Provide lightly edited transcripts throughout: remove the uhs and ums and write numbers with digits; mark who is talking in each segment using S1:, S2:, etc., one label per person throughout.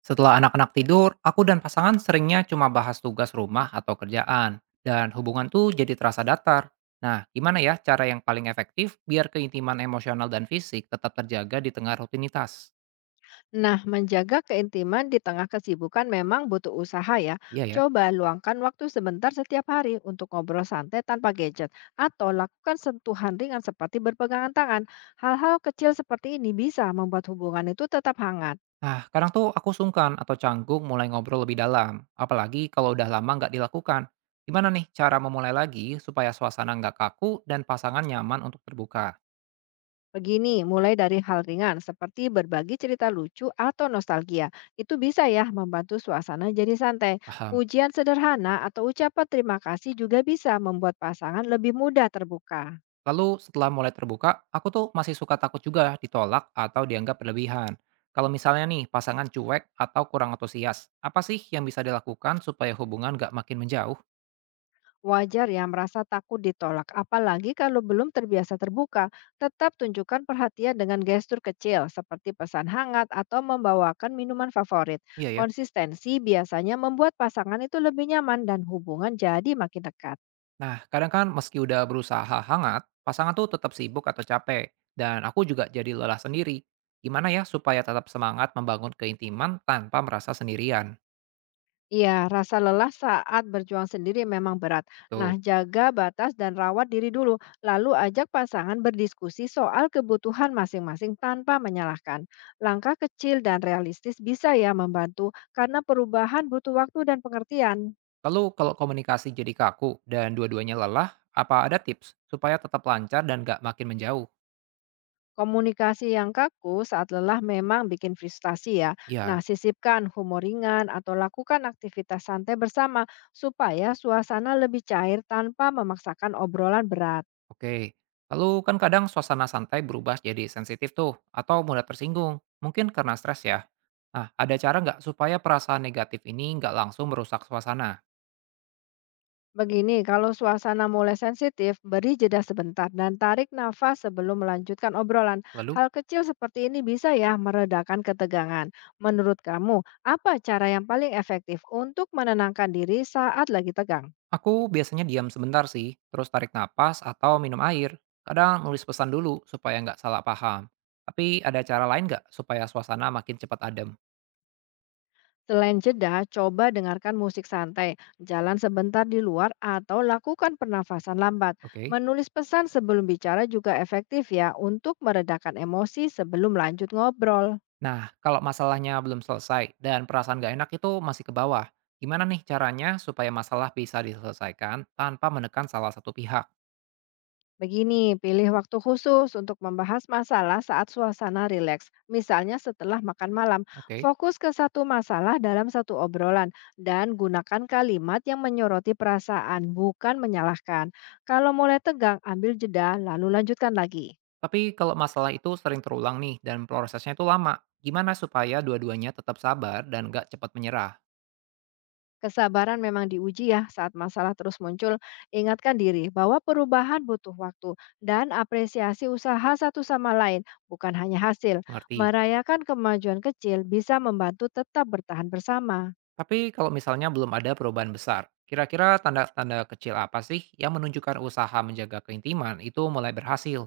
S1: Setelah anak-anak tidur, aku dan pasangan seringnya cuma bahas tugas rumah atau kerjaan, dan hubungan tuh jadi terasa datar. Nah, gimana ya cara yang paling efektif biar keintiman emosional dan fisik tetap terjaga di tengah rutinitas?
S2: Nah, menjaga keintiman di tengah kesibukan memang butuh usaha ya.
S1: Iya ya.
S2: Coba luangkan waktu sebentar setiap hari untuk ngobrol santai tanpa gadget atau lakukan sentuhan ringan seperti berpegangan tangan. Hal-hal kecil seperti ini bisa membuat hubungan itu tetap hangat.
S1: Nah, kadang tuh aku sungkan atau canggung mulai ngobrol lebih dalam, apalagi kalau udah lama nggak dilakukan. Gimana nih cara memulai lagi supaya suasana nggak kaku dan pasangan nyaman untuk terbuka?
S2: Begini, mulai dari hal ringan seperti berbagi cerita lucu atau nostalgia. Itu bisa ya membantu suasana jadi santai.
S1: Paham.
S2: Pujian sederhana atau ucapan terima kasih juga bisa membuat pasangan lebih mudah terbuka.
S1: Lalu setelah mulai terbuka, aku tuh masih suka takut juga ditolak atau dianggap berlebihan. Kalau misalnya nih pasangan cuek atau kurang antusias, apa sih yang bisa dilakukan supaya hubungan gak makin menjauh?
S2: Wajar ya merasa takut ditolak, apalagi kalau belum terbiasa terbuka. Tetap tunjukkan perhatian dengan gestur kecil seperti pesan hangat atau membawakan minuman favorit.
S1: Iya ya.
S2: Konsistensi biasanya membuat pasangan itu lebih nyaman dan hubungan jadi makin dekat.
S1: Nah, kadang kan meski udah berusaha hangat, pasangan tuh tetap sibuk atau capek. Dan aku juga jadi lelah sendiri. Gimana ya supaya tetap semangat membangun keintiman tanpa merasa sendirian?
S2: Iya, rasa lelah saat berjuang sendiri memang berat. Nah,
S1: Tuh.
S2: jaga batas dan rawat diri dulu, lalu ajak pasangan berdiskusi soal kebutuhan masing-masing tanpa menyalahkan. Langkah kecil dan realistis bisa ya membantu karena perubahan butuh waktu dan pengertian.
S1: Lalu kalau komunikasi jadi kaku dan dua-duanya lelah, apa ada tips supaya tetap lancar dan gak makin menjauh?
S2: Komunikasi yang kaku saat lelah memang bikin frustasi ya. Nah,
S1: Ya.
S2: sisipkan humor ringan atau lakukan aktivitas santai bersama supaya suasana lebih cair tanpa memaksakan obrolan berat.
S1: Oke, lalu kan kadang suasana santai berubah jadi sensitif tuh, atau mudah tersinggung, mungkin karena stres ya. Nah, ada cara nggak supaya perasaan negatif ini nggak langsung merusak suasana?
S2: Begini, kalau suasana mulai sensitif, beri jeda sebentar dan tarik nafas sebelum melanjutkan obrolan.
S1: Lalu,
S2: Hal kecil seperti ini bisa ya meredakan ketegangan. Menurut kamu, apa cara yang paling efektif untuk menenangkan diri saat lagi tegang?
S1: aku biasanya diam sebentar sih, terus tarik napas atau minum air. Kadang nulis pesan dulu supaya nggak salah paham. Tapi ada cara lain nggak supaya suasana makin cepat adem?
S2: Selain jeda, coba dengarkan musik santai, jalan sebentar di luar, atau lakukan pernafasan lambat.
S1: Oke.
S2: Menulis pesan sebelum bicara juga efektif ya untuk meredakan emosi sebelum lanjut ngobrol.
S1: Nah, kalau masalahnya belum selesai dan perasaan gak enak itu masih ke bawah, gimana nih caranya supaya masalah bisa diselesaikan tanpa menekan salah satu pihak?
S2: Begini, pilih waktu khusus untuk membahas masalah saat suasana rileks. Misalnya setelah makan malam,
S1: Oke.
S2: fokus ke satu masalah dalam satu obrolan dan gunakan kalimat yang menyoroti perasaan, bukan menyalahkan. Kalau mulai tegang, ambil jeda lalu lanjutkan lagi.
S1: Tapi kalau masalah itu sering terulang nih dan prosesnya itu lama, gimana supaya dua-duanya tetap sabar dan gak cepat menyerah?
S2: Kesabaran memang diuji ya saat masalah terus muncul. Ingatkan diri bahwa perubahan butuh waktu dan apresiasi usaha satu sama lain, bukan hanya hasil.
S1: Mengerti.
S2: Merayakan kemajuan kecil bisa membantu tetap bertahan bersama.
S1: Tapi kalau misalnya belum ada perubahan besar, kira-kira tanda-tanda kecil apa sih yang menunjukkan usaha menjaga keintiman itu mulai berhasil?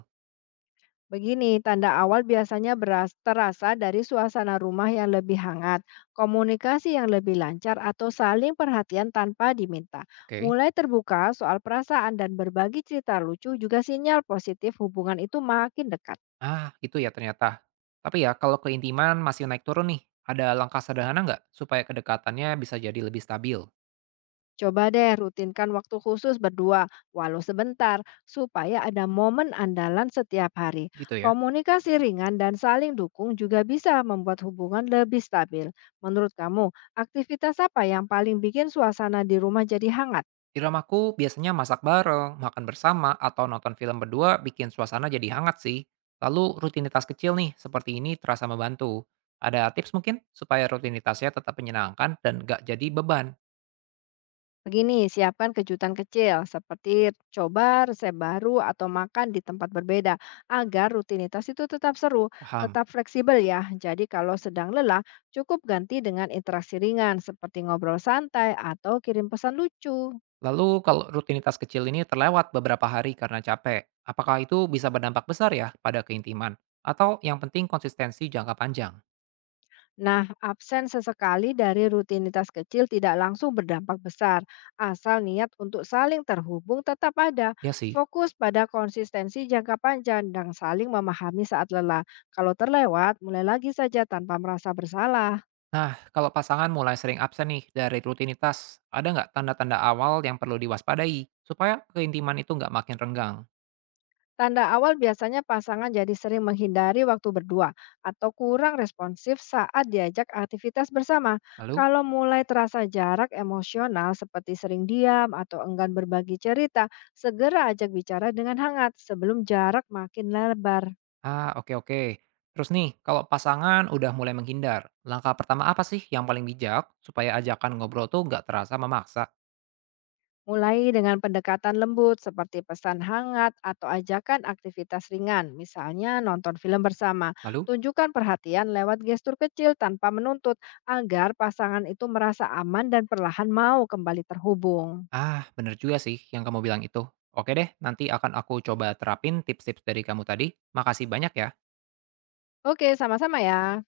S2: Begini, tanda awal biasanya beras, terasa dari suasana rumah yang lebih hangat, komunikasi yang lebih lancar, atau saling perhatian tanpa diminta.
S1: Oke.
S2: Mulai terbuka soal perasaan dan berbagi cerita lucu juga sinyal positif hubungan itu makin dekat.
S1: Ah, itu ya ternyata. Tapi ya, kalau keintiman masih naik turun nih, ada langkah sederhana nggak supaya kedekatannya bisa jadi lebih stabil?
S2: Coba deh rutinkan waktu khusus berdua, walau sebentar, supaya ada momen andalan setiap hari.
S1: Gitu ya.
S2: Komunikasi ringan dan saling dukung juga bisa membuat hubungan lebih stabil. Menurut kamu, aktivitas apa yang paling bikin suasana di rumah jadi hangat?
S1: Di rumahku biasanya masak bareng, makan bersama, atau nonton film berdua bikin suasana jadi hangat sih. Lalu rutinitas kecil nih, seperti ini terasa membantu. Ada tips mungkin supaya rutinitasnya tetap menyenangkan dan nggak jadi beban?
S2: Begini, siapkan kejutan kecil seperti coba resep baru atau makan di tempat berbeda agar rutinitas itu tetap seru,
S1: Paham.
S2: tetap fleksibel ya. Jadi kalau sedang lelah, cukup ganti dengan interaksi ringan seperti ngobrol santai atau kirim pesan lucu.
S1: Lalu kalau rutinitas kecil ini terlewat beberapa hari karena capek, apakah itu bisa berdampak besar ya pada keintiman? Atau yang penting konsistensi jangka panjang?
S2: Nah, absen sesekali dari rutinitas kecil tidak langsung berdampak besar, asal niat untuk saling terhubung tetap ada.
S1: Ya sih.
S2: Fokus pada konsistensi jangka panjang dan saling memahami saat lelah. Kalau terlewat, mulai lagi saja tanpa merasa bersalah.
S1: Nah, kalau pasangan mulai sering absen nih dari rutinitas, ada nggak tanda-tanda awal yang perlu diwaspadai supaya keintiman itu nggak makin renggang?
S2: Tanda awal biasanya pasangan jadi sering menghindari waktu berdua atau kurang responsif saat diajak aktivitas bersama.
S1: Lalu?
S2: Kalau mulai terasa jarak emosional seperti sering diam atau enggan berbagi cerita, segera ajak bicara dengan hangat sebelum jarak makin lebar.
S1: Ah, oke oke. Terus nih, kalau pasangan udah mulai menghindar, langkah pertama apa sih yang paling bijak supaya ajakan ngobrol tuh nggak terasa memaksa?
S2: Mulai dengan pendekatan lembut seperti pesan hangat atau ajakan aktivitas ringan, misalnya nonton film bersama.
S1: Lalu?
S2: Tunjukkan perhatian lewat gestur kecil tanpa menuntut agar pasangan itu merasa aman dan perlahan mau kembali terhubung.
S1: Ah, bener juga sih yang kamu bilang itu. Oke deh, nanti akan aku coba terapin tips-tips dari kamu tadi. Makasih banyak ya.
S2: Oke, sama-sama ya.